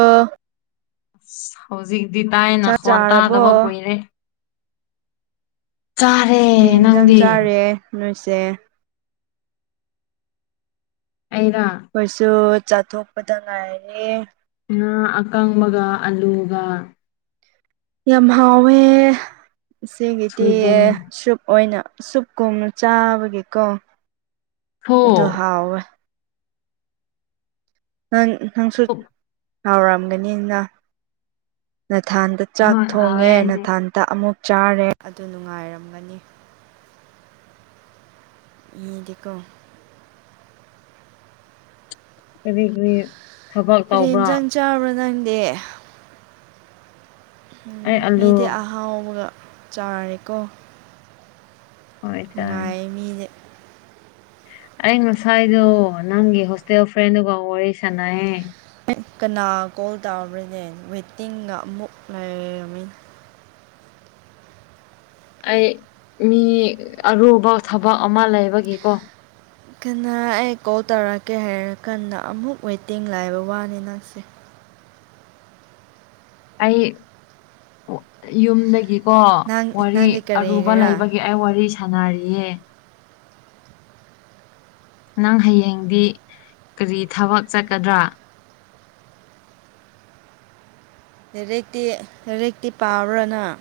ꯑꯥ ꯑ ꯍꯧꯖꯤꯛꯇꯤ ꯇꯥꯏꯅ ꯆꯥꯛ ꯈ꯭ꯋꯥꯟ ꯇꯥꯗꯕ ꯆꯥꯔꯕꯣ ꯀꯨꯏꯔꯦ ꯆꯥꯔꯦ ꯀꯔꯤ ꯏꯟꯖꯥꯡ ꯅꯪꯗꯤ ꯆꯥꯔꯦ ꯅꯣꯏꯁꯦ ꯑꯩꯔ ꯑꯩꯈꯣꯏꯁꯨ ꯆꯥꯊꯣꯛꯄꯗ ꯉꯥꯏꯔꯦ ꯉꯥ ꯑꯀꯪꯕꯒ ꯑꯥꯂꯨꯒ ꯌꯥꯝ ꯍꯥꯎꯋꯦ ꯁꯤꯒꯤꯗꯤ ꯁꯣꯏꯕꯨꯝ ꯁꯨꯞ ꯑꯣꯏꯅ ꯁꯨꯞ ꯀꯣꯝꯅ ꯆꯥꯕꯒꯤꯀꯣ ꯊꯣ ꯑꯗꯨ ꯍꯥꯎꯋꯦ ꯅ ꯅꯪꯁꯨ ꯊꯨꯞ ꯍꯥꯎꯔꯝꯒꯅꯤꯅ ꯅꯊꯟꯗ ꯆꯥꯛ ꯍꯣꯏ ꯍꯥꯎꯋꯦ ꯊꯣꯡꯉꯦ ꯑꯩꯗꯤ ꯅꯊꯟꯇ ꯑꯃꯨꯛ ꯆꯥꯔꯦ ꯑꯗꯨ ꯅꯨꯡꯉꯥꯏꯔꯝꯒꯅꯤ ꯃꯤꯗꯤꯀꯣ ꯀꯔꯤꯒꯤ ꯀꯔꯤ ꯏꯟꯁꯥꯡ ꯆꯥꯕ꯭ꯔꯣꯥ ꯅꯪꯗꯤ ꯎꯝ ꯑꯩ ꯑꯂꯨ ꯃꯤꯗꯤ ꯑꯍꯥꯎꯕꯒ ꯆꯥꯔꯦꯀꯣ ꯍꯣꯏ ꯆꯥꯏ ꯉꯥꯏ [unintelligible] ꯑꯩ ꯉꯁꯥꯏꯗꯣ ꯅꯪꯒꯤ ꯍꯣꯁꯇꯦꯜ ꯐ꯭ꯔꯦꯟꯗꯨꯒ ꯋꯥꯔꯤ ꯁꯥꯟꯅꯩꯌꯦ ꯀꯅꯥ ꯀꯣꯜ ꯇꯥꯔꯕ꯭ꯔꯅꯦ ꯋꯦꯇꯤꯡꯒ ꯑꯃꯨꯛ ꯂꯩꯔꯝꯃꯤ ꯑꯩ ꯃꯤ ꯑꯔꯨꯕ ꯊꯕꯛ ꯑꯃ ꯂꯩꯕꯒꯤꯀꯣ ꯀꯅꯥ ꯑꯩ ꯀꯣꯜ ꯇꯧꯔꯛꯀꯦ ꯍꯥꯏꯔꯀꯥꯟꯗ ꯑꯃꯨꯛ ꯋꯦꯇꯤꯡ ꯂꯩꯕ ꯋꯥꯅꯤ ꯅꯪꯁꯦ ꯑꯩ ꯌꯨꯝꯗꯒꯤꯀꯣ ꯅꯪ ꯋꯥꯔꯤ ꯅꯪꯗꯤ ꯑꯔꯨꯕ ꯀꯔꯤꯒꯤꯔꯥ ꯂꯩꯕꯒꯤ ꯑꯩ ꯋꯥꯔꯤ ꯁꯥꯟꯅꯔꯤꯌꯦ ꯅꯪ ꯍꯌꯦꯡꯗꯤ ꯀꯔꯤ ꯊꯕꯛ ꯆꯠꯀꯗ꯭ꯔꯥ ꯂꯥꯏꯔꯤꯛꯇꯤ ꯂꯥꯏꯔꯤꯛꯇꯤ ꯄꯥꯕ꯭ꯔ ꯅꯪ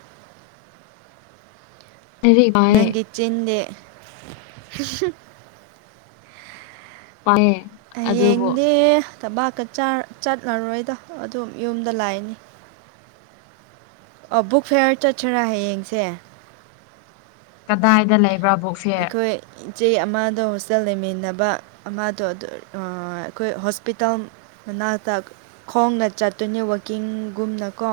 ꯂꯥꯏꯔꯤꯛ ꯄꯥꯏꯌꯦ ꯅꯪꯒꯤ ꯆꯤꯟꯗꯦ [unintelligible] [unintelligible] ꯍꯌꯦꯡꯗꯤ ꯇꯕꯥꯛꯀ ꯆꯠꯂꯔꯣꯏꯗꯣ ꯑꯗꯨꯝ ꯌꯨꯝꯗ ꯂꯩꯅꯤ ꯑꯣ ꯕꯨꯛ ꯐꯦꯌꯥꯔ ꯆꯠꯁꯤꯔꯥ ꯍꯌꯦꯡꯁꯦ ꯀꯗꯥꯏꯗ ꯂꯩꯕ꯭ꯔꯥ ꯕꯨꯛ ꯐꯤꯌꯔ ꯑꯩꯈꯣꯏ ꯏꯆꯦ ꯑꯃꯗꯣ ꯍꯣꯁꯇꯦꯜ ꯂꯩꯃꯤꯟꯅꯕ ꯑꯃꯗꯣ ꯑꯩꯈꯣꯏ ꯍꯣꯁꯄꯤꯇꯥꯜ ꯃꯅꯥꯛꯇ ꯈꯣꯡꯅ ꯆꯠꯇꯣꯏꯅꯦ ꯋꯥꯀꯤꯡꯒꯨꯝꯅꯀꯣ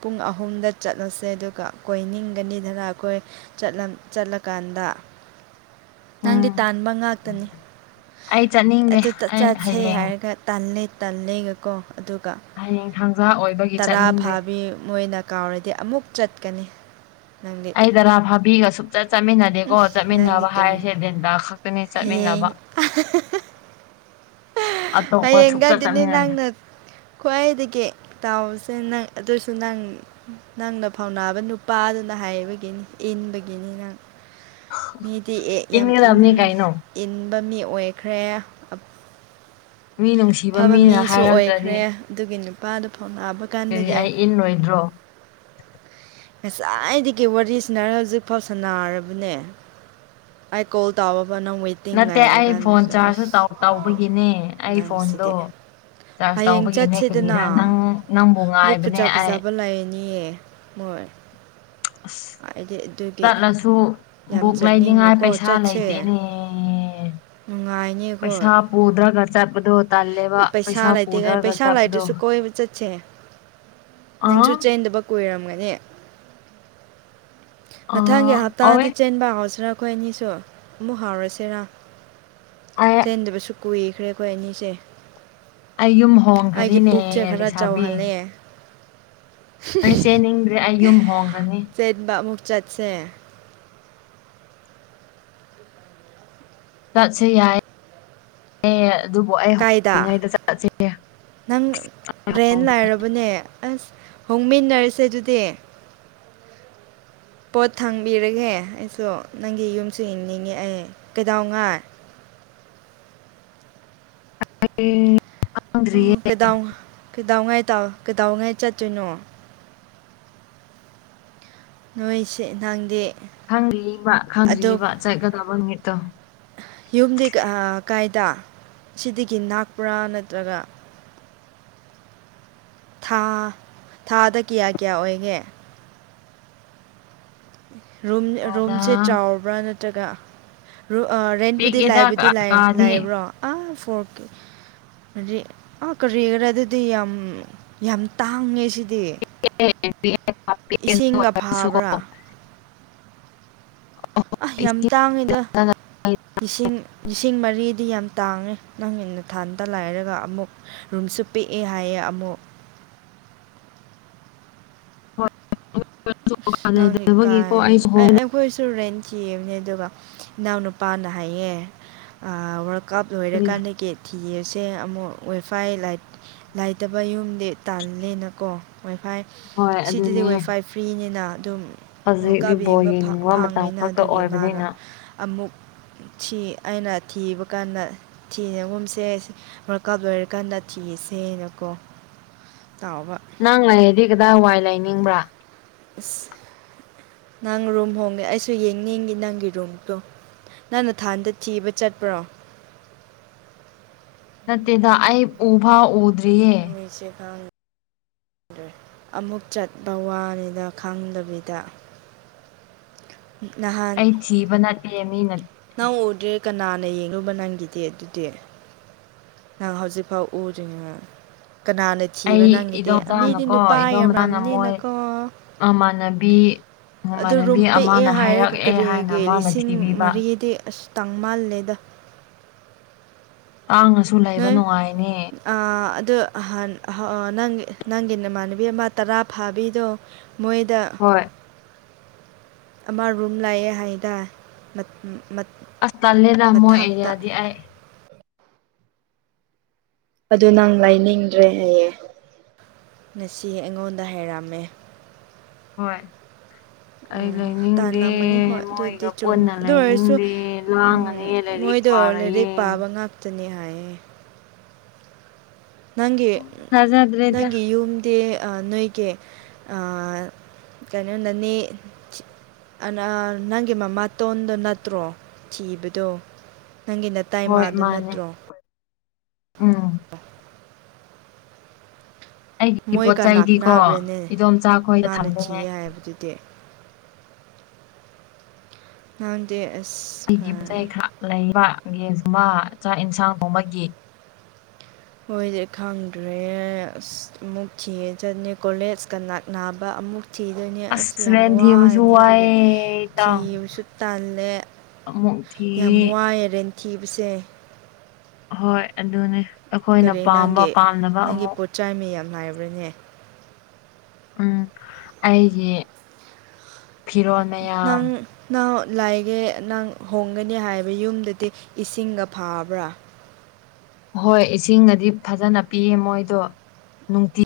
ꯄꯨꯡ ꯑꯍꯨꯝꯗ ꯆꯠꯂꯨꯁꯦ ꯑꯗꯨꯒ ꯀꯣꯏ ꯅꯤꯡꯒꯅꯤꯗꯅ ꯑꯩꯈꯣꯏ ꯆꯠꯂ ꯆꯠꯂꯀꯥꯟꯗ ꯅꯪꯗꯤ ꯎꯝ ꯇꯥꯟꯕ ꯉꯥꯛꯇꯅꯤ ꯑꯩ ꯆꯠꯅꯤꯡꯗꯦ ꯑꯗꯨꯗ ꯑꯩ ꯆꯠꯁꯦ ꯍꯌꯦꯡ ꯍꯥꯏꯔꯒ ꯇꯜꯂꯦ ꯇꯜꯂꯒꯀꯣ ꯑꯗꯨꯒ ꯍꯌꯦꯡ ꯊꯥꯡꯖꯥ ꯑꯣꯏꯕꯒꯤ ꯇꯔꯥ ꯆꯠꯅꯤꯡꯗꯦ ꯐꯥꯕꯤ ꯃꯣꯏꯅ ꯀꯥꯎꯔꯗꯤ ꯑꯃꯨꯛ ꯆꯠꯀꯅꯤ ꯅꯪꯗꯤ ꯑꯩꯩꯗꯔꯥ ꯐꯥꯕꯤꯒ ꯁꯨꯡꯆꯠ ꯆꯠꯃꯤꯟꯅꯗꯦꯀꯣ ꯅꯪꯗꯤ ꯆꯠꯃꯤꯟꯅꯕ ꯀꯔꯤ ꯍꯥꯏꯔꯁꯦ ꯗꯦꯟꯗ ꯍꯌꯦꯡ [unintelligible] ꯑꯇꯣꯞꯄ ꯁꯨꯡꯆꯠ ꯍꯌꯦꯡꯒꯗꯨꯅꯦ ꯆꯠꯃꯤꯟꯅꯗꯦ ꯅꯪꯅ ꯈ꯭ꯋꯥꯏꯗꯒꯤ ꯇꯥꯎꯁꯦ ꯅꯪ ꯑꯗꯨꯁꯨ ꯅꯪ ꯅꯪꯅ ꯐꯥꯎꯅꯥꯕ ꯅꯨꯄꯥꯗꯨꯅ ꯍꯥꯏꯕꯒꯤꯅꯤ ꯏꯟꯕꯒꯤꯅꯤ ꯅꯪ ꯃꯤꯗꯤ ꯑꯦ ꯌꯥꯝ ꯏꯟꯒꯗꯕꯅꯤ ꯀꯩꯅꯣ ꯏꯟꯕ ꯃꯤ ꯑꯣꯏꯈ꯭ꯔꯦ ꯃꯤ ꯅꯨꯡꯁꯤꯕ ꯐꯕ ꯃꯤꯅ ꯃꯤꯁꯨ ꯍꯥꯏꯔꯛꯇ꯭ꯔꯗꯤ ꯑꯣꯏꯈ꯭ꯔꯦ ꯑꯗꯨꯒꯤ ꯅꯨꯄꯥꯗꯨ ꯐꯥꯎꯉꯑꯕ ꯀꯔꯤ ꯀꯥꯟꯗꯒꯤ ꯑꯩ ꯏꯟꯂꯣꯏꯗ꯭ꯔꯣ ꯉꯁꯥꯏꯗꯒꯤ ꯋꯥꯔꯤꯁꯥꯟꯅꯔ ꯍꯧꯖꯤꯛꯐꯥꯎ ꯁꯅꯥꯔꯕꯅꯦ ꯑꯩ ꯀꯣꯜ ꯇꯥꯎꯕ ꯅꯪ ꯋꯦꯠ ꯅꯠꯇꯦ ꯑꯩ ꯐꯣꯟ ꯆꯥꯔꯖꯁꯨ ꯇꯧꯕꯒꯤꯅꯦ ꯑꯩ ꯐꯣꯟꯗꯣ ꯅꯪꯁꯤꯗꯤ ꯆꯥꯔꯖ ꯍꯌꯦꯡ ꯇꯧꯕꯒꯤꯅꯦ ꯆꯠꯁꯤꯗꯅ ꯀꯔꯤꯔ ꯅꯪ ꯅꯪꯕꯨ ꯉꯥꯏꯕꯅꯦ ꯑꯩ ꯍꯣꯏ [unintelligible] ꯑꯁ ꯍꯥꯏꯗꯤ ꯑꯗꯨ ꯆꯠꯂꯁꯨ ꯕꯨꯛ ꯂꯩꯅꯤꯉꯥꯏ ꯄꯩꯁꯥ ꯆꯠꯁꯦ ꯂꯩꯇꯦꯅꯦ ꯅꯨꯡꯉꯥꯏꯅꯤ ꯑꯩꯈꯣꯏ ꯄꯩꯁꯥ ꯄꯨꯗ꯭ꯔꯒ ꯆꯠꯄꯗꯣ ꯇꯜꯂꯦꯕ ꯄꯩꯁꯥ ꯄꯨꯗ꯭ꯔꯥꯒ ꯆꯠꯄꯗꯣ ꯆꯠꯆꯦ [inaudible] ꯑꯥ ꯅꯤꯡꯁꯨ ꯆꯦꯟꯗꯕ ꯀꯨꯏꯔꯝꯒꯅꯤ ꯃꯊꯪꯒꯤ ꯑꯥ ꯑꯣꯏ ꯍꯞꯇꯥꯗꯤ ꯆꯦꯟꯕ ꯍꯧꯁꯤꯔ ꯑꯩꯈꯣꯏ ꯑꯅꯤꯁꯨ ꯑꯃꯨꯛ ꯍꯥꯎꯔꯁꯤꯔꯥ ꯑꯩ ꯆꯦꯟꯗꯕꯁꯨ ꯀꯨꯏꯈ꯭ꯔꯦ ꯑꯩꯈꯣꯏ ꯑꯅꯤꯁꯦ ꯑꯩ ꯌꯨꯝ ꯑꯩꯒꯤ ꯍꯣꯡꯈ꯭ꯔꯅꯤꯅꯦ ꯄꯨꯛꯁꯦ ꯈꯔ ꯂꯩꯁꯥꯕꯤ ꯆꯥꯎꯍꯜꯂꯦ ꯑꯩ ꯆꯦꯟꯅꯤꯡꯕꯗꯤ ꯑꯩ ꯌꯨꯝ ꯍꯣꯡꯈ꯭ꯔꯅꯤ ꯗ ꯑꯃꯨꯛ ꯆꯠꯁꯦ ꯆꯠꯁꯦ ꯌꯥꯏ ꯌꯦ ꯑꯗꯨꯕꯨ ꯑꯩ ꯀꯥꯏꯗ ꯍꯧꯗ꯭ꯔꯤꯉꯩꯗ ꯆꯠꯁꯦ ꯅꯪ ꯔꯦꯟ ꯍꯣꯡꯈ꯭ꯔꯦ ꯂꯥꯏꯔꯕꯅꯦ ꯑꯁ ꯍꯣꯡꯃꯤꯟꯅꯔꯁꯦ ꯑꯗꯨꯗꯤ ꯄꯣꯠ ꯊꯥꯡꯕꯤꯔꯒꯦ ꯑꯩꯁꯨ ꯅꯪꯒꯤ ꯌꯨꯝꯁꯨ ꯌꯦꯡꯅꯤꯡꯉꯦ ꯑꯩ ꯀꯩꯗꯧꯉꯩ ꯑꯩ ꯀꯩꯗꯧ ꯀꯩꯗꯧꯉꯩ ꯇꯧ ꯀꯩꯗꯧꯉꯥꯏ ꯆꯠꯇꯣꯏꯅꯣ ꯅꯣꯏꯁꯦ ꯅꯪꯗꯤ ꯈꯪꯗ꯭ꯔꯤꯕ ꯑꯗꯨ ꯈꯪꯗ꯭ꯔꯤꯕ ꯆꯠꯀꯗꯧꯕ ꯅꯨꯃꯤꯠꯇꯣ ꯌꯨꯝꯗꯤ ꯀꯥꯏꯗ ꯁꯤꯗꯒꯤ ꯅꯥꯛꯄ꯭ꯔꯥ ꯅꯠꯇ꯭ꯔꯒ ꯊꯥ ꯊꯥꯗ ꯀꯌꯥ ꯀꯌꯥ ꯑꯣꯏꯒꯦ ꯔꯨꯝ ꯑꯗ ꯔꯨꯝꯁꯦ ꯆꯥꯎꯕ꯭ꯔꯥ ꯅꯠꯇ꯭ꯔꯒ ꯔꯨ ꯔꯦꯟꯕꯨꯨꯇꯤ ꯄꯤꯛꯑꯦꯗ ꯂꯩꯕꯗꯤ ꯀꯥ ꯂꯩꯕꯗꯤ ꯂꯩ ꯀꯥꯗꯤ ꯂꯩꯕ꯭ꯔꯣ ꯑꯥ ꯐꯣꯔꯛ ꯑꯥ ꯀꯔꯤꯒꯤꯔꯥ ꯑꯗꯨꯗꯤ ꯌꯥꯝ ꯌꯥꯝ ꯇꯥꯡꯉꯦ ꯁꯤꯗꯤ ꯏꯁꯤꯡꯒ ꯐꯕ꯭ꯔꯥ [unintelligible] ꯑ ꯌꯥꯝ ꯇꯥꯡꯉꯤꯗ ꯂꯤꯁꯤꯡ ꯂꯤꯁꯤꯡ ꯃꯔꯤꯗꯤ ꯌꯥꯝ ꯇꯥꯡꯉꯦ ꯅꯪ ꯅꯊꯟꯇ ꯂꯩꯔꯒ ꯑꯃꯨꯛ ꯔꯨꯝꯁꯨ ꯄꯤꯛꯑꯦ ꯍꯥꯏꯌꯦ ꯑꯃꯨꯛ ꯅꯪꯗꯤ ꯀꯥꯏ [unintelligible] ꯑꯩꯈꯣꯏꯁꯨ ꯔꯦꯟ ꯊꯤꯕꯅꯦ ꯑꯗꯨꯒ ꯏꯅꯥꯎꯅꯨꯄꯥꯅ ꯍꯥꯏꯌꯦ ꯀꯥꯞ ꯍꯣꯡꯗ꯭ꯔꯤ ꯂꯣꯏꯔꯀꯥꯟꯗꯒꯤ ꯊꯤꯔꯁꯦ ꯑꯃꯨꯛ ꯋꯥꯏꯐꯥꯏ ꯂꯥꯏ ꯂꯥꯏꯇꯕ ꯌꯨꯝꯗꯤ ꯇꯥꯜꯂꯦꯅꯀꯣ ꯋꯥꯏ ꯐꯥꯏ ꯍꯣꯏ ꯁꯤꯗꯗꯤ ꯑꯗꯨꯅꯦ ꯋꯥꯏ ꯐꯥꯏ ꯐ꯭ꯔꯤꯅꯤꯅ ꯑꯗꯨꯝ ꯋꯥꯔꯜ ꯍꯧꯖꯤꯛꯇꯤ ꯀꯞ ꯕꯣꯜ ꯌꯦꯡꯕ ꯌꯦꯡꯅꯤꯡꯕ ꯃꯇꯝ ꯐꯪꯉꯦꯅ ꯈꯛꯇ ꯑꯗꯨꯒꯤ ꯃꯥꯅ ꯑꯣꯏꯕꯅꯤꯅ ꯑꯃꯨꯛ ꯁꯤ ꯑꯩꯅ ꯊꯤꯕ ꯀꯥꯟꯗ ꯊꯤꯔꯒꯨꯝꯁꯦ ꯋꯥꯔꯀꯞ ꯂꯣꯏꯔꯀꯥꯟꯗ ꯊꯤꯔꯁꯦꯅꯀꯣ ꯇꯥꯎꯕ ꯅꯪ ꯂꯩꯔꯗꯤ ꯀꯗꯥꯏ ꯋꯥꯏ ꯂꯩꯅꯤꯡꯕ꯭ꯔꯥ ꯑꯁ ꯅꯪ ꯔꯨꯝ ꯍꯣꯡꯉꯦ ꯑꯩꯁꯨ ꯌꯦꯡꯅꯤꯡꯏ ꯅꯪꯒꯤ ꯔꯨꯝꯗꯣ ꯅꯪ ꯅꯊꯥꯟꯗ ꯊꯤꯕ ꯆꯠꯄ꯭ꯔꯣ ꯅꯠꯇꯦꯗ ꯑꯩ ꯎꯐꯥꯎ ꯎꯗꯔꯤ [unintelligible] ꯑꯃꯨꯛ ꯆꯠꯄ ꯋꯥꯔꯦꯗ ꯈꯪꯗꯕꯤꯗ ꯅꯍꯥꯟ ꯑꯩ ꯊꯤꯕ ꯅꯠꯇꯦ ꯃꯤꯅ ꯅꯪ ꯎꯗ꯭ꯔꯦ ꯀꯅꯥꯅ ꯌꯦꯡꯂꯨꯕ ꯅꯪꯒꯤꯗꯤ ꯑꯗꯨꯗꯤ ꯅꯪ ꯍꯥꯎꯖꯤꯐꯥꯎ ꯎꯗ꯭ꯔꯤ ꯀꯅꯥꯅ ꯊꯤꯕ ꯑꯩ ꯅꯪꯒꯤꯗꯤ ꯃꯤꯗꯤ ꯏꯗꯣꯝꯆꯥꯅꯀꯣ ꯅꯨꯄꯥ ꯏꯗꯣꯝꯆꯥꯅ ꯃꯣꯏ ꯌꯥꯝꯔꯝꯅꯤꯅꯀꯣ ꯃꯃꯥꯟꯅꯕꯤ ꯑꯗꯨ ꯔꯨꯝ ꯃꯃꯥꯟꯅꯕꯤ ꯄꯤꯛꯑꯦ ꯑꯃꯅ ꯍꯥꯏꯔꯦ ꯍꯥꯏꯔꯛꯑꯦ ꯍꯥꯏꯅ ꯀꯔꯤꯒꯤ ꯃꯥꯅ ꯂꯤꯁꯤꯡ ꯊꯤꯕꯤꯕ ꯃꯔꯤꯗꯤ ꯑꯁ ꯇꯥꯡꯃꯜꯂꯦꯗ ꯇꯥꯡꯉꯁꯨ ꯂꯩꯕ ꯅꯨꯡꯉꯥꯏꯅꯦ ꯑꯗꯨꯣ ꯅꯍꯥꯟ ꯅꯪ ꯅꯪꯒꯤ ꯅꯃꯥꯟꯅꯕꯤ ꯑꯃ ꯇꯔꯥ ꯐꯥꯕꯤꯗꯣ ꯃꯣꯏꯗꯥ ꯍꯣꯏ ꯑꯃ ꯔꯨꯝ ꯂꯩꯌꯦ ꯍꯥꯏꯗ ꯑꯁ ꯇꯜꯂꯦꯅ ꯃꯣꯏ ꯑꯦꯔꯤꯌꯥꯗꯤ ꯑꯩ ꯑꯗꯨ ꯅꯪ ꯂꯩꯅꯤꯡꯗ꯭ꯔꯦ ꯍꯥꯏꯌꯦ ꯉꯁꯤ ꯑꯩꯉꯣꯟꯗ ꯍꯥꯏꯔꯝꯃꯦ ꯍꯣꯏ ꯑꯩ ꯂꯩꯅꯤꯡꯗꯦ ꯇꯥꯜꯂꯝꯃꯅꯤ ꯍꯣꯏ ꯃꯣꯏꯒ ꯑꯗꯨꯗꯤ ꯆꯨꯝꯃꯦ ꯄꯨꯟꯅ ꯑꯗꯨ ꯑꯣꯏꯔꯁꯨ ꯂꯩꯅꯤꯡꯗꯦ ꯂꯥꯡꯉꯅꯤ ꯎꯝ, ꯂꯥꯏꯔꯤꯛ ꯃꯣꯏꯗꯣ ꯋꯥꯥꯔꯣꯏꯌꯦ ꯂꯥꯏꯔꯤꯛ ꯄꯥꯕ ꯍꯥꯏꯌꯦ ꯅꯪꯒꯤ ꯊꯥꯖꯗ꯭ꯔꯦꯗ ꯅꯪꯒꯤ ꯌꯨꯝꯗꯤ ꯅꯣꯏꯒꯤ ꯑ ꯀꯩꯅꯣ ꯅꯅꯤ ꯅꯪꯒꯤ ꯃꯃꯥꯇꯣꯟꯗꯣ ꯅꯠꯇ꯭ꯔꯣ ꯊꯤꯕꯗꯣ ꯅꯪꯒꯤ ꯍꯣꯏ ꯅꯇꯩꯃꯗꯣ ꯃꯥꯅꯦ ꯎꯝ ꯑ ꯑꯩꯒꯤ ꯄꯣꯠ ꯃꯣꯏꯒ ꯅꯅꯥꯛ ꯆꯩꯗꯤꯀꯣ ꯅꯥꯕ꯭ꯔꯅꯦ ꯏꯗꯣꯝꯆꯥ ꯈꯣꯏꯗ ꯃꯥꯅ ꯊꯝꯗꯣꯏꯅꯦ ꯊꯤꯌꯦ ꯍꯥꯏꯕꯗꯨꯗꯤ ꯅꯗꯦ ꯑꯁ ꯍ ꯂꯩꯕꯒꯦꯁꯨꯝ ꯑꯃ ꯆꯥꯛ ꯌꯦꯟꯁꯥꯡꯒꯨꯝ ꯑꯃꯒꯤ ꯍꯣꯏꯗꯤ ꯈꯪꯗ꯭ꯔꯦ ꯑꯁ ꯑꯃꯨꯛ ꯊꯈꯤ ꯆꯅꯤ ꯀꯣꯂꯦꯖꯀ ꯅꯛ ꯅꯥꯅꯕ ꯑꯃꯨꯛ ꯊꯤꯗꯣꯏꯅꯦ ꯑꯁꯤ ꯑꯁ ꯌꯥꯝ ꯔꯦꯟ ꯊꯤꯕꯁꯨ ꯋꯥꯔꯅꯤ ꯑꯗꯨꯒ ꯋꯥꯏꯌꯦ ꯏꯇꯥꯎ ꯊꯤꯁꯨ ꯇꯜꯂꯦ ꯑꯃꯨꯛ ꯊꯤ ꯌꯥꯝ ꯋꯥꯏ ꯔꯦꯊꯤꯕꯁꯦ ꯍꯣꯏ ꯑꯗꯨꯅꯦ ꯑꯩꯈꯣꯏꯅ ꯄꯥꯝꯕ ꯄꯥꯝꯅꯕ ꯑꯃꯨꯛ ꯆꯥꯏꯃꯦ ꯌꯥꯝ ꯅꯥꯏꯕ꯭ꯔꯅꯦ ꯎꯝ ꯑꯩꯁꯦ ꯅꯪ ꯅꯍꯪ ꯂꯥꯏꯒꯦ ꯅꯪ ꯍꯣꯡꯒꯅꯤ ꯍꯥꯏꯕ ꯌꯨꯝꯗꯗꯤ ꯏꯁꯤꯡꯒ ꯐꯥꯕ꯭ꯔꯥ ꯍꯣꯏ ꯏꯁꯤꯡꯅꯗꯤ ꯐꯖꯅ ꯄꯤꯌꯦ ꯃꯣꯏꯗꯣ ꯅꯨꯡꯇꯤ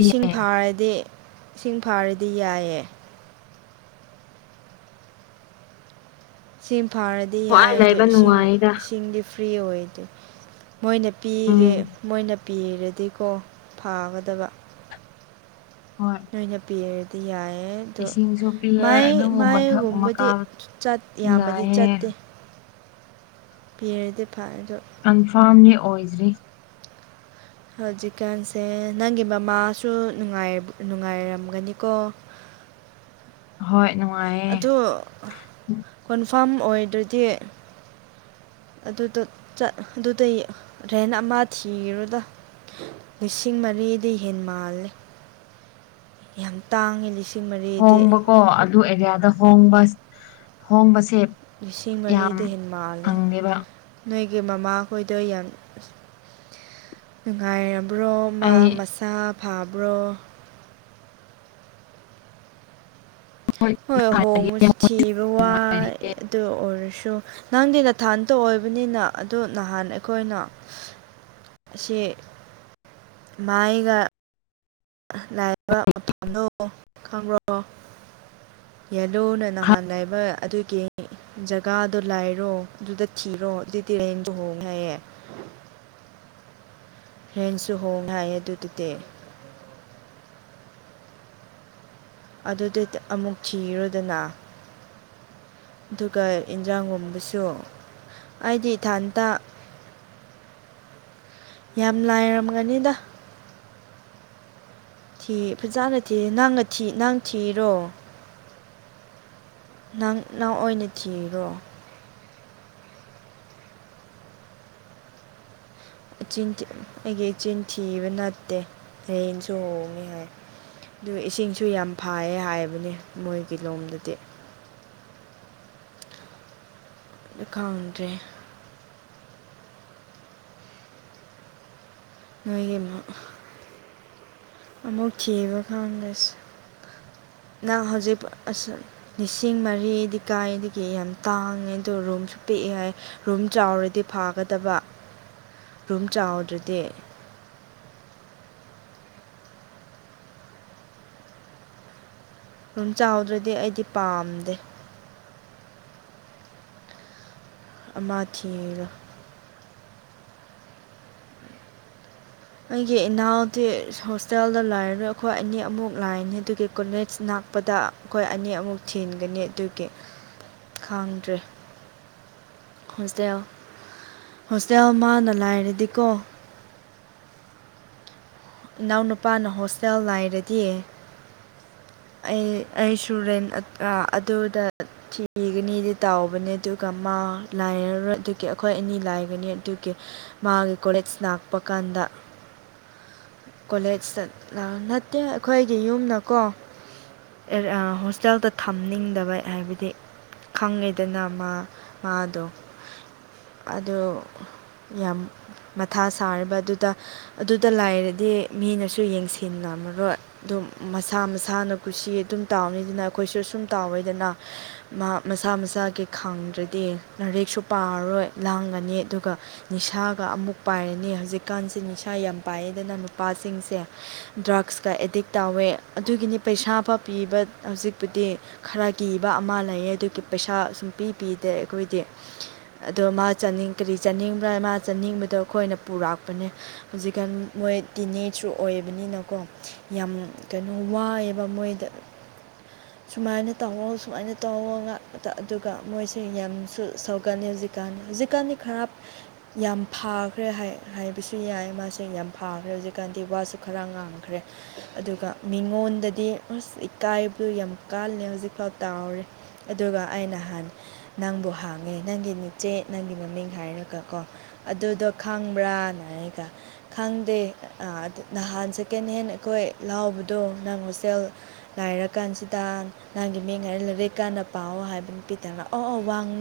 ꯏꯁꯤꯡ ꯐꯥꯔꯗꯤ ꯏꯁꯤꯡ ꯐꯥꯔꯗꯤ ꯌꯥꯏꯌꯦ ꯏꯁꯤꯡ ꯐꯥꯔꯗꯤ ꯌꯥꯏ ꯋꯥꯏ ꯑꯗꯨ ꯂꯩꯕ ꯏꯁꯤꯡ ꯅꯨꯡꯉꯥꯏꯗ ꯏꯁꯤꯡꯗꯤ ꯐ꯭ꯔꯤ ꯑꯣꯏ ꯑꯗꯨ ꯃꯣꯏꯅ ꯄꯤꯒꯦ ꯎꯝ ꯃꯣꯏꯅ ꯄꯤꯔꯗꯤꯀꯣ ꯐꯥꯒꯗꯕ ꯍꯣꯏ ꯅꯣꯏꯅ ꯄꯤꯔꯗꯤ ꯌꯥꯏ ꯑꯗꯣ ꯏꯁꯤꯡꯁꯨ ꯄꯤꯌꯦ ꯃꯥꯏ ꯑꯗꯨꯕꯨ ꯃꯊꯛꯒꯨꯝꯕ ꯃꯥꯏꯒꯨꯝꯕꯗꯤ ꯀꯥꯕ ꯌꯥꯝꯃꯗꯤ ꯌꯥꯏꯌꯦ ꯆꯠꯇꯦ ꯄꯤꯔꯗꯤ ꯐꯔ ꯑꯗꯣ ꯀꯟꯐꯥꯔꯝꯅꯤ ꯑꯣꯏꯗ꯭ꯔꯤ ꯍꯧꯖꯤꯛꯀꯥꯟꯁꯦ ꯅꯪꯒꯤ ꯃꯃꯥꯁꯨ ꯅꯨꯡꯉꯥꯏꯔꯝꯒꯅꯤꯀꯣ ꯍꯣꯏ ꯅꯨꯡꯉꯥꯏ ꯑ ꯀꯣꯟꯐꯥꯝ ꯑꯣꯏꯗ꯭ꯔꯗꯤ ꯑꯗꯨꯗ ꯑꯗꯨꯗꯩ ꯔꯦꯅ ꯑꯃ ꯊꯤꯔꯨꯗ ꯂꯤꯁꯤꯡ ꯃꯔꯤꯗꯤ ꯍꯦ ꯃꯥꯜꯂꯦ ꯌꯥꯝ ꯇꯥꯡꯉꯤ ꯂꯤꯁꯤꯡ ꯃꯔꯤꯗꯤ ꯍꯣꯡꯕꯀꯣ ꯑꯗꯨ ꯑꯦꯔꯤꯌꯥꯗ ꯍꯣꯡꯕ ꯍꯣꯡꯕꯁꯦ ꯂꯤꯁꯤꯡ ꯌꯥꯝ ꯃꯔꯤꯗ ꯍꯦ ꯃꯥꯜꯂꯦ ꯐꯪꯗꯦꯕ ꯅꯣꯏꯒꯤ ꯃꯃꯥꯍꯣꯏꯗ ꯌꯥꯝ ꯅꯨꯡꯉꯥꯏꯔꯕ꯭ꯔꯣ ꯃꯥ ꯑꯩ ꯇꯥꯞ ꯐꯕ꯭ꯔꯣ ꯍꯣꯏ ꯈꯔ ꯍꯣꯡꯕꯁꯨ ꯊꯤꯕ ꯋꯥꯏ ꯑꯗꯨ ꯑꯣꯏꯔꯁꯨ ꯅꯪꯗꯤ ꯅꯊꯥꯟ ꯇꯧꯑꯣꯕꯅꯤꯅ ꯑꯗꯨꯗꯣ ꯅꯍꯥꯟ ꯑꯩꯈꯣꯏꯅ ꯑꯁꯤ ꯃꯥꯥꯏꯒ ꯂꯥꯏꯔꯕ ꯃꯐꯝꯗꯣ ꯈꯪꯕ꯭ꯔꯣ ꯌꯦꯂꯨꯅ ꯅꯍꯥꯟ ꯂꯩꯕ ꯑꯗꯨꯒꯤ ꯖꯒꯥꯗꯣ ꯂꯥꯏꯔꯣ ꯑꯗꯨꯗ ꯀꯤꯔꯣ ꯑꯗꯨ ꯇꯤꯔꯦꯟ ꯆꯨꯍꯣꯡꯉꯦ ꯍꯥꯏꯌꯦ ꯍꯦꯟꯁꯨ ꯍꯣꯡꯅ ꯍꯥꯏꯌꯦ ꯑꯗꯨꯗꯨꯗꯤ ꯑꯗꯨꯗꯤ ꯑꯃꯨꯛ ꯊꯤꯔꯨꯗꯅ ꯑꯗꯨꯒ ꯏꯟꯖꯥꯡꯒꯨꯝꯕꯁꯨ ꯑꯩꯗꯤ ꯏꯊꯥꯟꯇ ꯌꯥꯝ ꯂꯥꯏꯔꯝꯒꯅꯤꯗ ꯊꯤ ꯐꯖꯥꯅ ꯊꯤ ꯅꯪꯅ ꯊꯤ ꯅꯪ ꯊꯤꯔꯣ ꯅꯪ ꯅꯪ ꯑꯣꯏꯅ ꯊꯤꯔꯣ ꯆꯤꯟ ꯑꯩꯒꯤ ꯆꯤꯟꯊꯤꯕ ꯅꯠꯇꯦ ꯍꯌꯦꯟꯁꯨ ꯍꯣꯡꯉꯦ ꯍꯥꯏ ꯑꯗꯨ ꯏꯁꯤꯡꯁꯨ ꯌꯥꯝ ꯐꯌꯦ ꯍꯥꯏꯕꯅꯦ ꯃꯣꯏꯒꯤ ꯂꯣꯝꯗꯗꯤ ꯀꯥꯎꯗ꯭ꯔꯦ ꯅꯣꯏ ꯑꯃ ꯑꯃꯨꯛ ꯊꯤꯕ ꯀꯥꯟꯗꯁꯦ ꯅꯪ ꯍꯧꯖꯤꯛ ꯂꯤꯁꯤꯡ ꯃꯔꯤꯗꯤ ꯀꯥꯏꯗꯒꯤ ꯌꯥꯝ ꯇꯥꯡꯉꯦ ꯑꯗꯨ ꯔꯨꯝꯁꯨ ꯄꯤꯛꯑꯦ ꯍꯥꯏ ꯔꯨꯝ ꯆꯥꯎꯔꯗꯤ ꯐꯥꯒꯗꯕ ꯔꯨꯝ ꯆꯥꯎꯗ꯭ꯔꯗꯤ ꯔꯨꯝ ꯆꯥꯎꯗ꯭ꯔꯗꯤ ꯑꯩꯗꯤ ꯄꯥꯝꯗꯦ ꯑꯃ ꯊꯤꯔꯣ ꯑꯩꯒꯤ ꯏꯅꯥꯎꯗꯤ ꯍꯣꯁꯇꯦꯜꯗ ꯂꯥꯏꯔꯣꯏ ꯑꯩꯈꯣꯏ ꯑꯅꯤ ꯑꯃꯨꯛ ꯂꯥꯏꯅꯤ ꯑꯗꯨꯒꯤ ꯀꯣꯂꯦꯖ ꯅꯥꯛꯄꯗ ꯑꯩꯈꯣꯏ ꯑꯅꯤ ꯑꯃꯨꯛ ꯊꯤꯟꯒꯅꯤ ꯑꯗꯨꯒꯤ ꯈꯥꯡꯗ꯭ꯔꯦ ꯍꯣꯁꯇꯦꯜ ꯍꯣꯁꯇꯦꯜ ꯃꯥꯅ ꯂꯥꯏꯔꯗꯤꯀꯣ ꯏꯅꯥꯎ ꯅꯨꯄꯥꯅ ꯍꯣꯁꯇꯦꯜ ꯂꯥꯏꯔꯗꯤ ꯑꯩ ꯑꯩ ꯁꯨꯔꯦꯟ ꯑꯗꯨꯗ ꯊꯤꯒꯅꯤꯗꯤ ꯇꯥꯎꯕꯅꯦ ꯑꯗꯨꯒ ꯃꯥ ꯂꯥꯏꯔꯔꯣꯏ ꯑꯗꯨꯒꯤ ꯑꯩꯈꯣꯏ ꯑꯅꯤ ꯂꯥꯏꯒꯅꯤ ꯑꯗꯨꯒꯤ ꯃꯥꯒꯤ ꯀꯣꯂꯦꯖ ꯂꯥꯛꯄ ꯀꯥꯟꯗ ꯀꯣꯂꯦꯖ ꯆꯂ ꯅꯠꯇꯦ ꯑꯩꯈꯣꯏꯒꯤ ꯌꯨꯝꯅꯀꯣ ꯍꯣꯁꯇꯦꯜꯗ ꯊꯝꯅꯤꯡꯗꯕ ꯍꯥꯏꯕꯗꯤ ꯈꯪꯉꯤꯗꯅ ꯃꯥ ꯃꯥꯗꯣ ꯑꯗꯨ ꯌꯥꯝ ꯃꯊꯥ ꯁꯥꯔꯕ ꯑꯗꯨꯗ ꯑꯗꯨꯗ ꯂꯥꯏꯔꯗꯤ ꯗꯤ ꯃꯤꯅꯁꯨ ꯌꯦꯡꯁꯤꯟꯅꯃꯔꯣꯏ ꯑꯗꯨꯝ ꯃꯁꯥ ꯃꯁꯥꯅ ꯀꯨꯁꯤ ꯑꯗꯨꯝ ꯇꯥꯎꯅꯤꯗꯅ ꯑꯩꯈꯣꯏꯁꯨ ꯁꯨꯝ ꯇꯥꯎꯋꯏꯗꯅ ꯃꯥ ꯃꯁꯥ ꯃꯁꯥꯒꯤ ꯈꯪꯗ꯭ꯔꯗꯤ ꯂꯥꯔꯤꯛꯁꯨ ꯄꯥꯔꯔꯣꯏ ꯂꯥꯡꯒꯅꯤ ꯑꯗꯨꯒ ꯅꯤꯁꯥꯒ ꯑꯃꯨꯛ ꯄꯥꯏꯔꯅꯤ ꯍꯧꯖꯤꯛꯀꯥꯟꯁꯦ ꯅꯤꯁꯥ ꯌꯥꯝ ꯄꯥꯏꯌꯦꯗꯅ ꯅꯨꯄꯥꯁꯤꯡꯁꯦ ꯗ꯭ꯔꯛꯁꯀꯥ ꯑꯦꯗꯤꯛ ꯇꯧꯋꯦ ꯑꯗꯨꯒꯤꯅꯤ ꯄꯩꯁꯥ ꯐꯥ ꯄꯤꯕ ꯍꯧꯖꯤꯛꯄꯨꯗꯤ ꯈꯔ ꯀꯤꯕ ꯑꯃ ꯂꯩꯌꯦ ꯑꯗꯨꯒꯤ ꯄꯩꯁꯥ ꯁꯨꯝ ꯄꯤ ꯄꯤꯗꯦ ꯑꯩꯈꯣꯏꯗꯤ ꯑꯗꯣ ꯃꯥ ꯆꯅꯤꯡ ꯀꯔꯤ ꯆꯥꯅꯤꯡꯕ꯭ꯔꯥ ꯃꯥ ꯆꯥꯅꯤꯡꯕꯗꯣ ꯑꯩꯈꯣꯏꯅ ꯄꯨꯔꯛꯄꯅꯦ ꯍꯧꯖꯤꯀꯥꯟ ꯃꯣꯏ ꯇꯤꯟꯑꯦꯖꯁꯨ ꯑꯣꯏꯕꯅꯤꯅꯀꯣ ꯌꯥꯝ ꯀꯩꯅꯣ ꯋꯥꯏꯑꯦꯕ ꯃꯣꯏꯗ [inaudible] ꯁꯨꯃꯥꯏꯅ ꯇꯧꯍꯧ ꯁꯨꯃꯥꯏꯅ ꯇꯧꯍꯧ ꯉꯥꯛ ꯑꯗꯨꯒ ꯃꯣꯏꯁꯦ ꯌꯥꯝꯁꯨ ꯁꯧꯒꯜꯂꯤ ꯍꯧꯖꯤꯛ ꯍꯧꯖꯤꯛꯀꯥꯟ ꯍꯧꯖꯤꯛꯀꯥꯟꯗꯤ ꯈꯔ ꯌꯥꯝ ꯐꯈ꯭ꯔꯦ ꯍꯥꯏꯕꯁꯨ ꯌꯥꯏ ꯃꯥꯁꯦ ꯌꯥꯝ ꯐꯥ ꯍꯧꯖꯤꯛꯀꯥꯟꯗꯤ ꯋꯥꯁꯨ ꯈꯔ ꯉꯥꯡꯈ꯭ꯔꯦ ꯑꯗꯨꯒ ꯃꯤꯉꯣꯟꯗꯥꯗꯤ ꯑꯁ ꯏꯀꯥꯏꯕ ꯌꯥꯝ ꯀꯥꯂꯦ ꯍꯧꯖꯤꯛꯐꯥꯎ ꯇꯥꯎꯔꯦ ꯑꯗꯨꯒ ꯑꯩ ꯅꯍꯥꯟ ꯅꯪꯕꯨ ꯍꯥꯡꯉꯦ ꯅꯪꯒꯤ ꯅꯆꯦ ꯅꯪꯒꯤ ꯃꯃꯤꯡ ꯍꯥꯏꯔꯒ ꯀꯣ ꯑꯗꯨꯗꯣ ꯈꯪꯕ꯭ꯔꯥꯅ ꯍꯥꯏꯔꯒ ꯈꯪꯗꯦ ꯅꯍꯥꯟ ꯁꯦꯀꯦꯟ ꯍꯦꯟ ꯑꯩꯈꯣꯏ ꯂꯥꯎꯕꯗꯣ ꯅꯪ ꯍꯣꯁꯇꯦꯜ ꯂꯥꯏꯔ ꯀꯥꯟꯁꯤꯗ ꯅꯪꯒꯤ ꯃꯤꯡ ꯍꯥꯏꯔ ꯂꯥꯔꯤꯀꯥꯟꯗ ꯄꯥꯑꯣ ꯍꯥꯏꯕ ꯅꯄꯤꯗꯕ ꯑꯣ ꯑꯣ ꯋꯥꯡ